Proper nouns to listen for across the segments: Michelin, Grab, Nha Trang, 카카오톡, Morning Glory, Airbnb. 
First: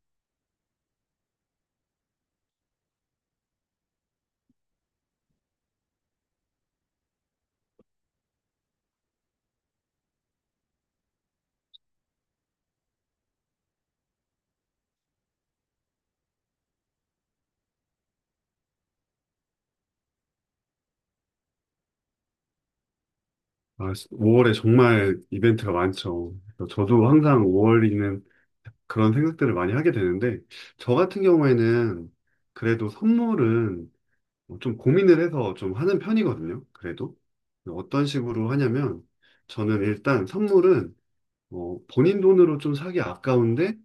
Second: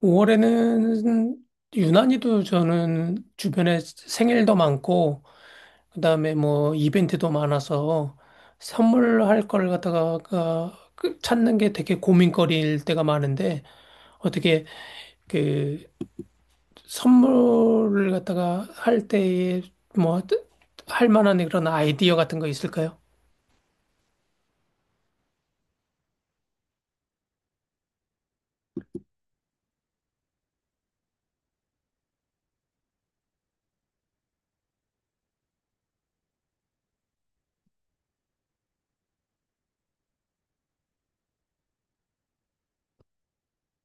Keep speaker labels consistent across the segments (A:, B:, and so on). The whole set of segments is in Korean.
A: 5월에는 유난히도 저는 주변에 생일도 많고, 그다음에 뭐 이벤트도 많아서 선물할 걸 갖다가 그 찾는 게 되게 고민거리일 때가 많은데, 어떻게 그 선물을 갖다가 할 때에 뭐 할 만한 그런 아이디어 같은 거 있을까요?
B: 아, 5월에 정말 이벤트가 많죠. 저도 항상 5월에는 그런 생각들을 많이 하게 되는데, 저 같은 경우에는 그래도 선물은 뭐 좀 고민을 해서 좀 하는 편이거든요. 그래도. 어떤 식으로 하냐면, 저는 일단 선물은 본인 돈으로 좀 사기 아까운데,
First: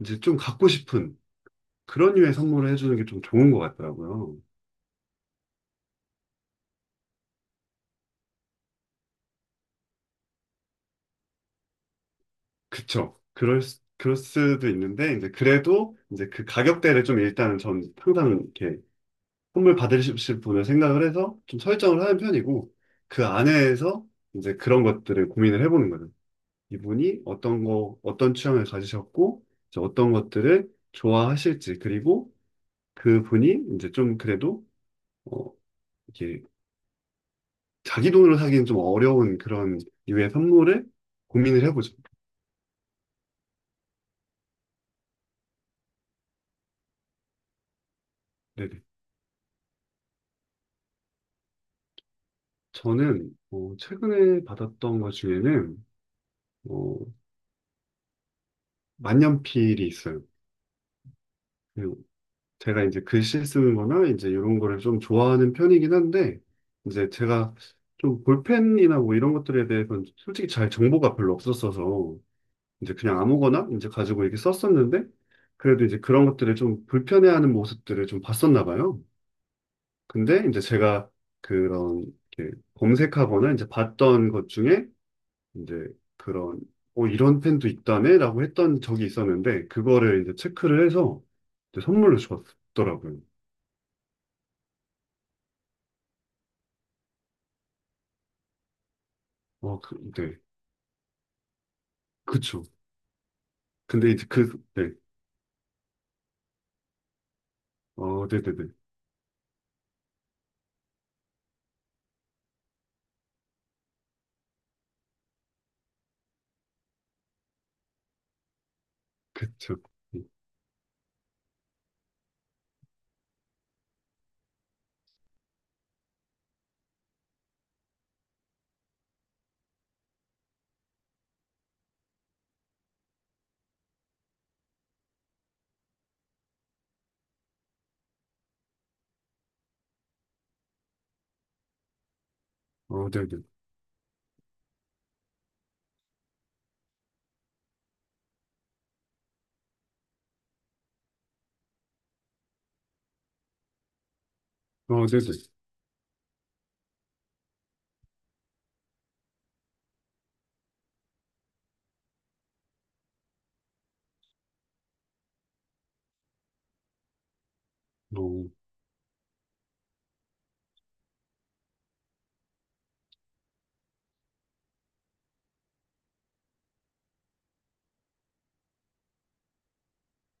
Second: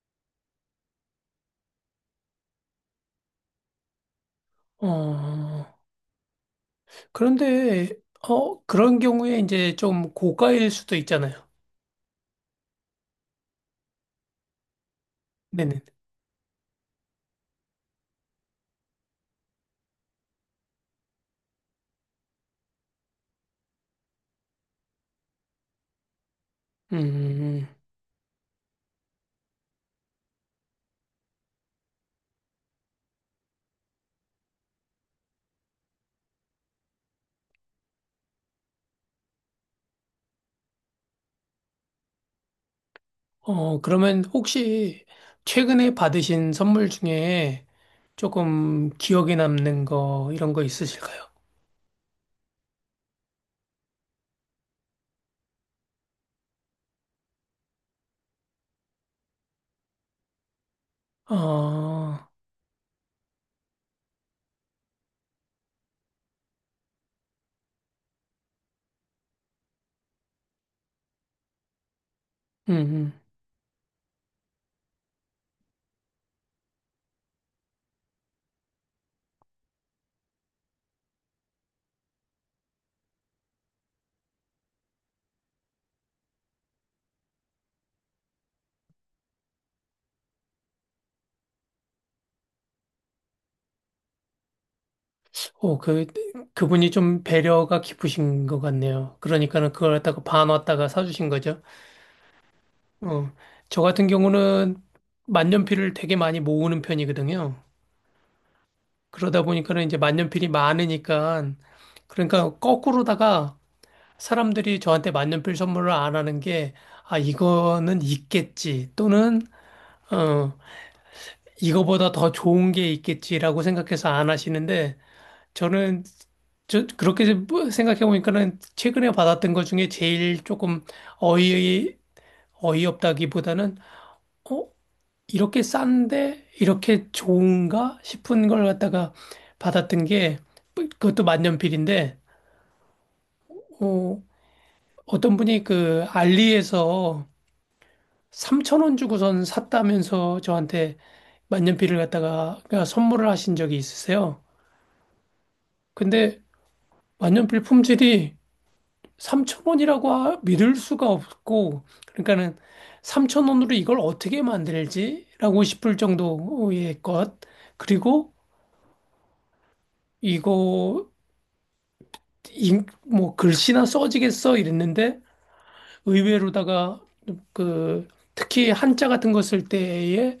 B: 이제 좀 갖고 싶은 그런 류의 선물을 해주는 게 좀 좋은 것 같더라고요.
A: 어, 그런데, 그런 경우에 이제 좀 고가일 수도 있잖아요.
B: 그쵸. 그럴 수도 있는데, 이제
A: 네네.
B: 그래도 이제 그 가격대를 좀 일단은 전 항상 이렇게 선물 받으실 분을 생각을 해서 좀 설정을 하는 편이고, 그 안에서 이제 그런 것들을 고민을 해보는 거죠. 이분이 어떤
A: 음.
B: 거, 어떤 취향을 가지셨고, 이제 어떤 것들을 좋아하실지, 그리고 그분이 이제 좀 그래도, 어, 이렇게 자기 돈으로 사기는 좀 어려운 그런 류의 선물을 고민을 해보죠.
A: 그러면 혹시 최근에 받으신 선물 중에
B: 네네.
A: 조금 기억에 남는 거, 이런 거 있으실까요?
B: 저는, 최근에 받았던 것 중에는, 어, 만년필이 있어요.
A: 어,
B: 제가 이제 글씨 쓰는 거나 이제 이런 거를 좀 좋아하는 편이긴 한데, 이제 제가 좀 볼펜이나 뭐 이런 것들에 대해서는 솔직히 잘 정보가 별로 없었어서,
A: 음,
B: 이제 그냥
A: 음.
B: 아무거나 이제 가지고 이렇게 썼었는데, 그래도 이제 그런 것들을 좀 불편해하는 모습들을 좀 봤었나 봐요. 근데 이제 제가 그런 이렇게 검색하거나 이제 봤던 것 중에 이제 그런, 이런 펜도 있다네? 라고 했던 적이 있었는데, 그거를 이제 체크를 해서 이제 선물로 줬더라고요.
A: 오, 그분이 좀 배려가 깊으신 것 같네요. 그러니까는 그걸 갖다가
B: 네.
A: 반 왔다가 사주신 거죠.
B: 그쵸.
A: 어, 저 같은
B: 근데 이제
A: 경우는
B: 네.
A: 만년필을 되게 많이 모으는 편이거든요.
B: 네네네.
A: 그러다 보니까는 이제 만년필이 많으니까, 그러니까 거꾸로다가 사람들이 저한테 만년필 선물을 안 하는 게, 아, 이거는 있겠지. 또는,
B: 그쵸.
A: 어, 이거보다 더 좋은 게 있겠지라고 생각해서 안 하시는데, 저는, 그렇게 뭐 생각해 보니까는 최근에 받았던 것 중에 제일 조금 어이, 어이없다기보다는, 어, 이렇게 싼데, 이렇게 좋은가 싶은 걸 갖다가 받았던 게, 그것도 만년필인데,
B: 네네.
A: 어, 어떤 분이 그 알리에서 3천 원 주고선 샀다면서 저한테 만년필을 갖다가 그러니까 선물을 하신 적이 있으세요.
B: 네네.
A: 근데 만년필 품질이 3천 원이라고 믿을 수가 없고, 그러니까는 삼천 원으로 이걸 어떻게 만들지라고 싶을 정도의 것.
B: 어,
A: 그리고 이거 뭐 글씨나 써지겠어 이랬는데, 의외로다가 그 특히 한자 같은 거 쓸 때의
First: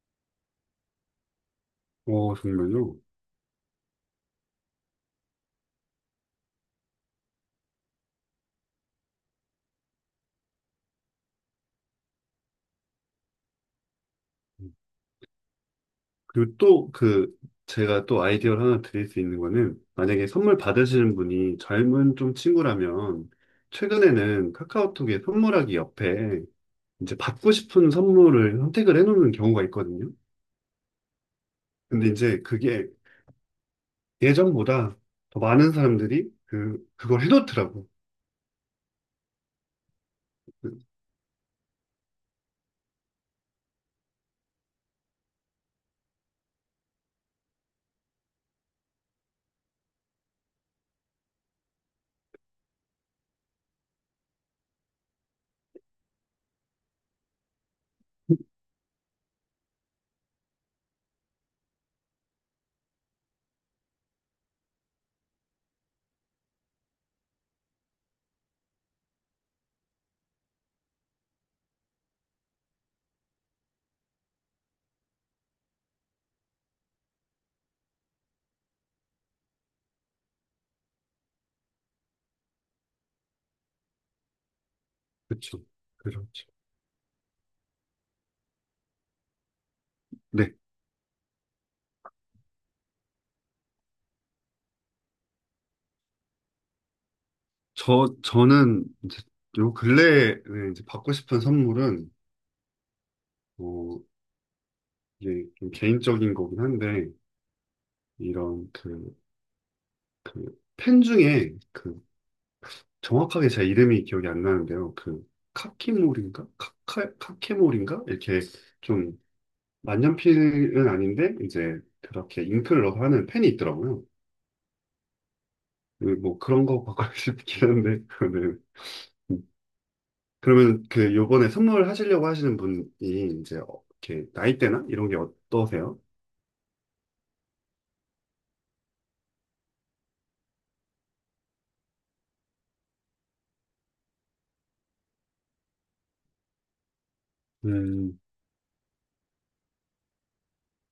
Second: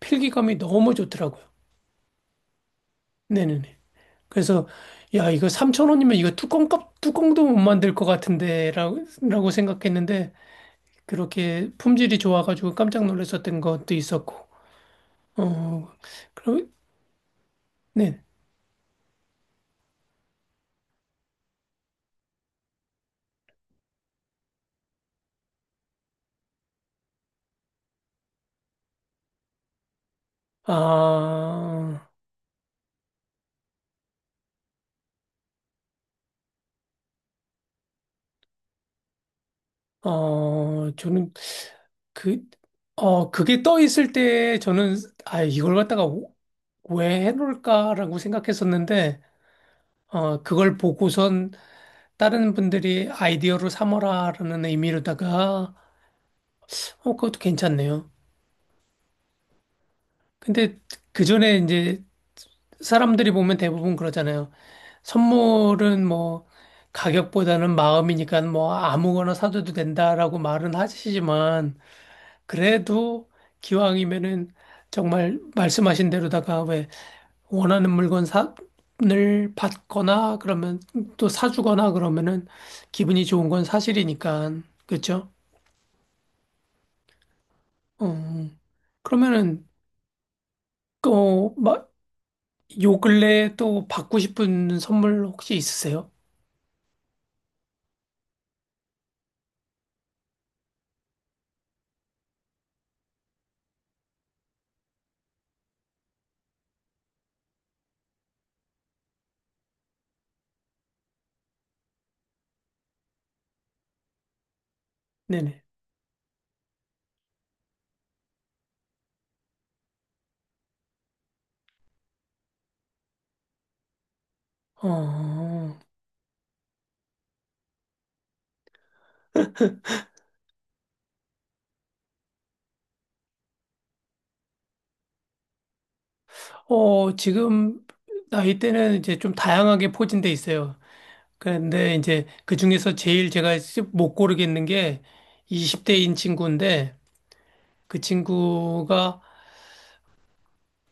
A: 필기감이 너무 좋더라고요.
B: 정말요.
A: 네네네. 그래서 야, 이거 3천 원이면 이거 뚜껑값 뚜껑도 못 만들 것 같은데 라고 생각했는데 그렇게 품질이 좋아가지고 깜짝 놀랐었던 것도 있었고. 어,
B: 그리고
A: 그럼
B: 또 제가
A: 네.
B: 또 아이디어를 하나 드릴 수 있는 거는, 만약에 선물 받으시는 분이 젊은 좀 친구라면, 최근에는 카카오톡에 선물하기 옆에, 이제 받고 싶은 선물을 선택을 해놓는 경우가 있거든요. 근데
A: 아,
B: 이제 그게 예전보다 더 많은 사람들이 그걸 해놓더라고. 그-
A: 저는 그, 그게 떠 있을 때 저는 아, 이걸 갖다가 왜 해놓을까라고 생각했었는데, 그걸 보고선 다른 분들이 아이디어로 삼어라라는 의미로다가, 그것도 괜찮네요. 근데 그 전에 이제 사람들이 보면 대부분 그러잖아요. 선물은 뭐 가격보다는 마음이니까 뭐 아무거나 사줘도 된다라고 말은 하시지만 그래도 기왕이면은 정말 말씀하신 대로다가 왜 원하는 물건 사, 을 받거나 그러면 또 사주거나 그러면은 기분이 좋은 건 사실이니까. 그렇죠?
B: 그쵸. 그렇죠.
A: 어, 그러면은
B: 네.
A: 요 근래 또 받고 싶은 선물 혹시 있으세요?
B: 저는 이제 요 근래에 이제 받고 싶은 선물은, 어, 이게 좀 개인적인 거긴 한데, 이런 팬 중에 정확하게 제 이름이 기억이 안 나는데요.
A: 네네.
B: 카키몰인가? 카케몰인가? 이렇게 좀 만년필은 아닌데, 이제 그렇게 잉크를 넣어서 하는 펜이 있더라고요.
A: 어,
B: 그뭐 그런 거 받고 싶긴 한데, 그거는. 그러면 그 요번에 선물하시려고 하시는 분이 이제 이렇게 나이대나 이런 게 어떠세요?
A: 지금 나이대는 이제 좀 다양하게 포진돼 있어요. 그런데 이제 그 중에서 제일 제가 못 고르겠는 게 20대인 친구인데 그
B: 음,
A: 친구가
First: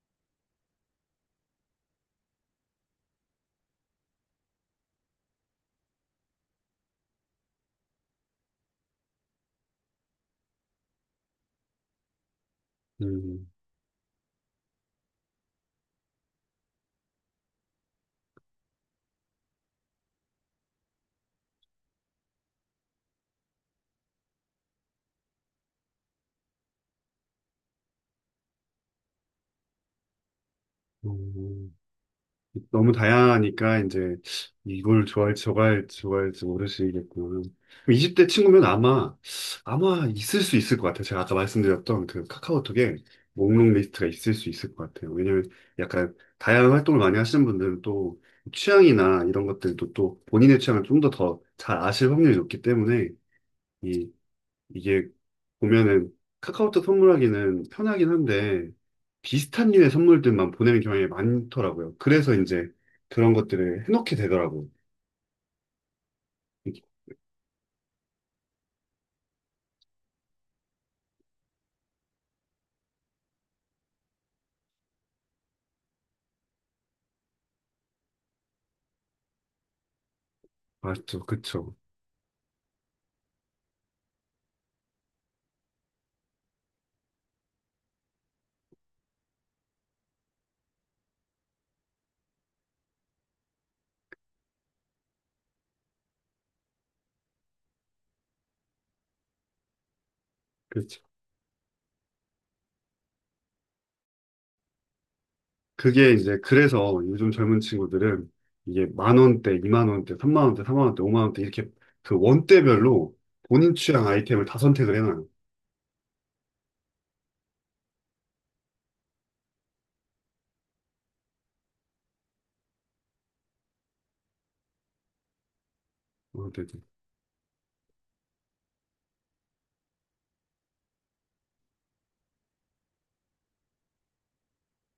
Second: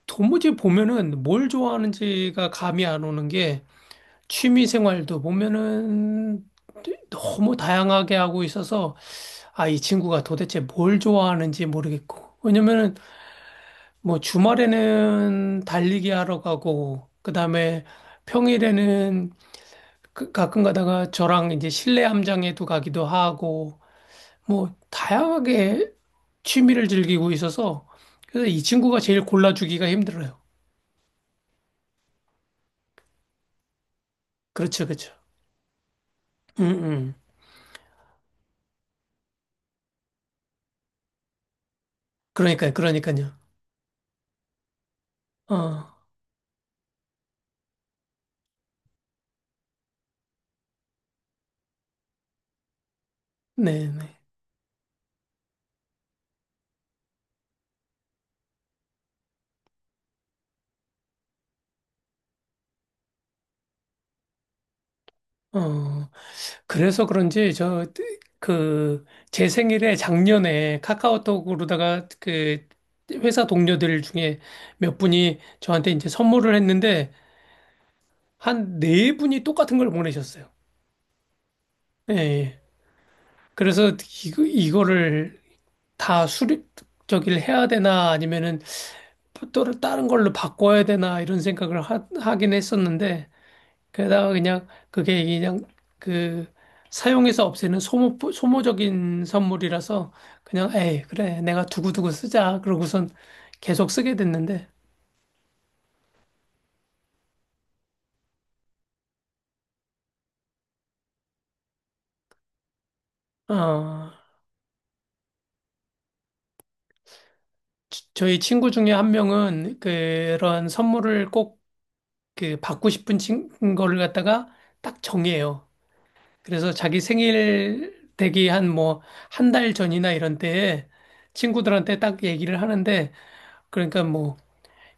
A: 도무지 보면은 뭘 좋아하는지가 감이 안 오는 게 취미 생활도 보면은 너무 다양하게 하고 있어서 아, 이 친구가 도대체 뭘 좋아하는지 모르겠고. 왜냐면은
B: 음,
A: 뭐 주말에는 달리기 하러 가고 그다음에 평일에는 가끔 가다가 저랑 이제 실내 함장에도 가기도 하고 뭐 다양하게 취미를 즐기고 있어서 그래서 이 친구가 제일 골라주기가 힘들어요.
B: 음, 너무 다양하니까 이제
A: 그렇죠,
B: 이걸
A: 그렇죠.
B: 좋아할지 저거 할지 저거 할지
A: 음, 음.
B: 모르시겠구나. 20대 친구면 아마 있을 수 있을 것 같아요. 제가 아까 말씀드렸던 그
A: 그러니까요,
B: 카카오톡에
A: 그러니까요.
B: 목록 리스트가 있을 수 있을 것 같아요. 왜냐면
A: 어,
B: 약간 다양한 활동을 많이 하시는 분들은 또 취향이나 이런 것들도 또 본인의 취향을 좀 더 더 잘 아실 확률이 높기 때문에
A: 네,
B: 이
A: 네.
B: 이게 보면은 카카오톡 선물하기는 편하긴 한데 비슷한 류의 선물들만 보내는 경향이 많더라고요. 그래서 이제 그런 것들을 해놓게 되더라고요.
A: 어.
B: 이게
A: 그래서 그런지 그 제 생일에 작년에 카카오톡으로다가 그 회사 동료들 중에 몇 분이 저한테 이제 선물을 했는데 한 네 분이 똑같은 걸 보내셨어요.
B: 맞죠, 그쵸,
A: 예. 예. 그래서 이거를 다 수립 저기를 해야 되나 아니면은 또 다른 걸로 바꿔야 되나 이런 생각을 하긴 했었는데, 게다가 그냥 그게 그냥 그 사용해서 없애는 소모적인 선물이라서 그냥
B: 그쵸.
A: 에이, 그래, 내가 두고두고 쓰자. 그러고선 계속 쓰게 됐는데,
B: 그게 이제 그래서 요즘 젊은 친구들은 이게 1만 원대, 2만 원대, 3만 원대, 4만 원대, 5만 원대 이렇게 그 원대별로 본인 취향
A: 어,
B: 아이템을 다 선택을 해놔요.
A: 저희 친구 중에 한 명은 그런 선물을 꼭 그 받고 싶은 친 거를 갖다가 딱 정해요. 그래서
B: 네네.
A: 자기 생일 되기 한 뭐 한 달 전이나 이런 때에 친구들한테 딱 얘기를 하는데, 그러니까 뭐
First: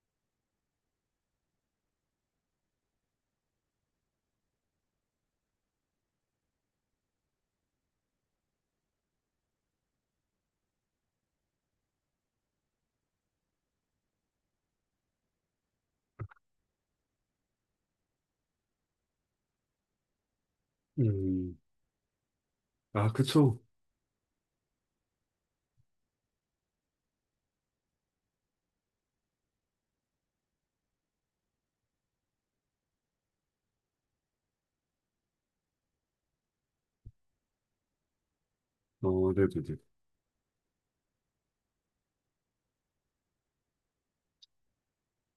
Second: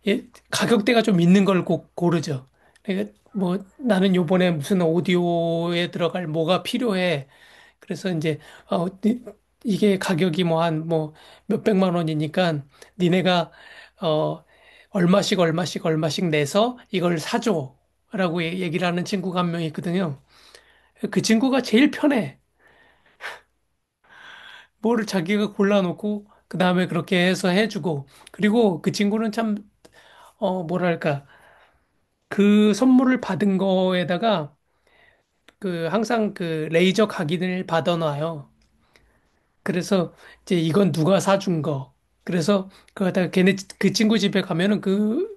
A: 예, 가격대가 좀 있는 걸 꼭 고르죠. 그러니까 뭐 나는 요번에 무슨 오디오에 들어갈 뭐가 필요해. 그래서 이제 어, 니- 이게 가격이 뭐 한 뭐 몇백만 원이니까 니네가 어 얼마씩 얼마씩 얼마씩 내서 이걸 사줘라고 얘기를 하는 친구가 한 명 있거든요. 그
B: 음,
A: 친구가 제일 편해.
B: 아, 그쵸.
A: 뭐를 자기가 골라놓고 그 다음에 그렇게 해서 해주고, 그리고 그 친구는 참 어 뭐랄까 그 선물을 받은 거에다가 그 항상 그 레이저 각인을 받아놔요.
B: 네네네.
A: 그래서 이제 이건 누가 사준 거. 그래서 그 친구 집에 가면은 그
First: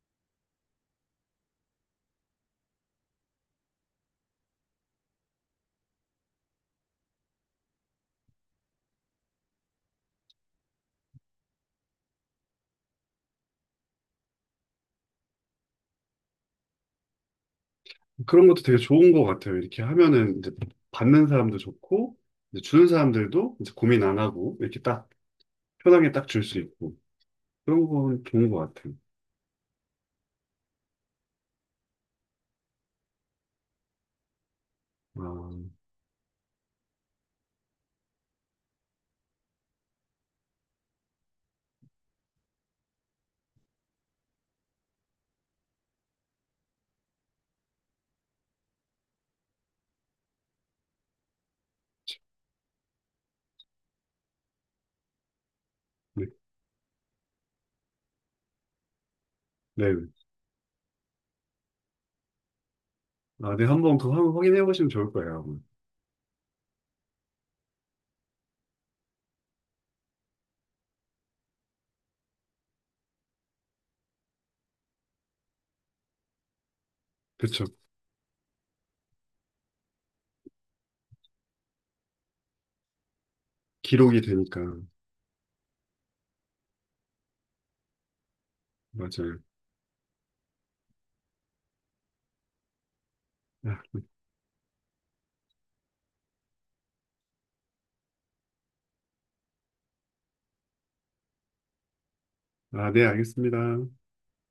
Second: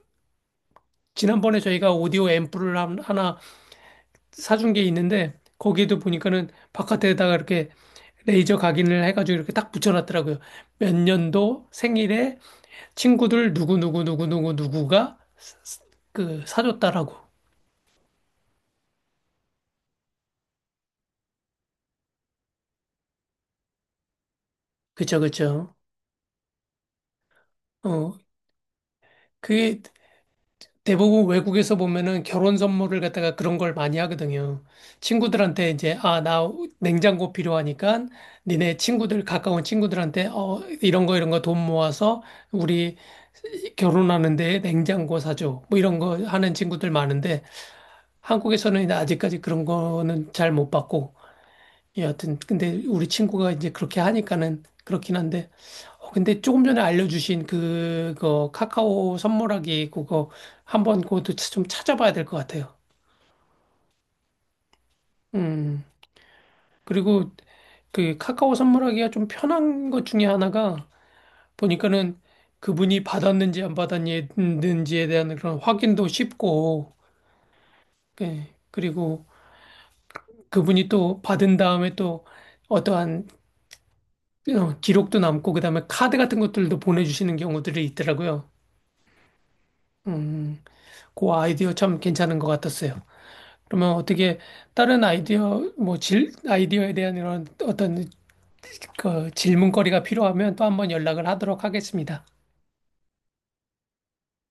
A: 지난번에 저희가 오디오 앰프를 하나 사준 게 있는데 거기에도 보니까는 바깥에다가 이렇게 레이저 각인을 해가지고 이렇게 딱 붙여놨더라고요. 몇 년도 생일에 친구들 누구 누구 누구 누구 누구가 그 사줬다라고.
B: 그런 것도 되게 좋은 것 같아요. 이렇게 하면은 이제 받는 사람도 좋고, 이제 주는 사람들도 이제 고민 안 하고, 이렇게 딱
A: 그쵸, 그쵸.
B: 편하게 딱 줄 수 있고, 그런
A: 어
B: 건 좋은 것 같아요.
A: 그게 대부분 외국에서 보면은 결혼 선물을 갖다가 그런 걸 많이 하거든요. 친구들한테
B: 아,
A: 이제, 아, 나 냉장고 필요하니까 니네 친구들, 가까운 친구들한테, 이런 거, 이런 거 돈 모아서 우리 결혼하는데 냉장고 사줘. 뭐 이런 거 하는 친구들 많은데 한국에서는 이제 아직까지 그런 거는 잘 못 봤고 여하튼 근데 우리 친구가 이제 그렇게 하니까는 그렇긴 한데,
B: 네.
A: 근데 조금 전에 알려주신 그거 카카오 선물하기
B: 네.
A: 그거 한번 그것도 좀 찾아봐야 될 것 같아요.
B: 아, 네. 한번 그거 한번 확인해 보시면 좋을 거예요. 그렇
A: 음 그리고 그 카카오 선물하기가 좀 편한 것 중에 하나가 보니까는 그분이 받았는지 안 받았는지에 대한 그런 확인도 쉽고,
B: 그쵸.
A: 예, 그리고 그분이 또 받은 다음에 또 어떠한
B: 기록이 되니까.
A: 기록도 남고 그다음에 카드 같은 것들도 보내주시는 경우들이 있더라고요.
B: 맞아요.
A: 음, 그 아이디어 참 괜찮은 것 같았어요.
B: 아,
A: 그러면
B: 네.
A: 어떻게 다른 아이디어 아이디어에 대한 이런 어떤 그 질문거리가 필요하면 또 한번 연락을 하도록 하겠습니다.
B: 아, 네. 알겠습니다.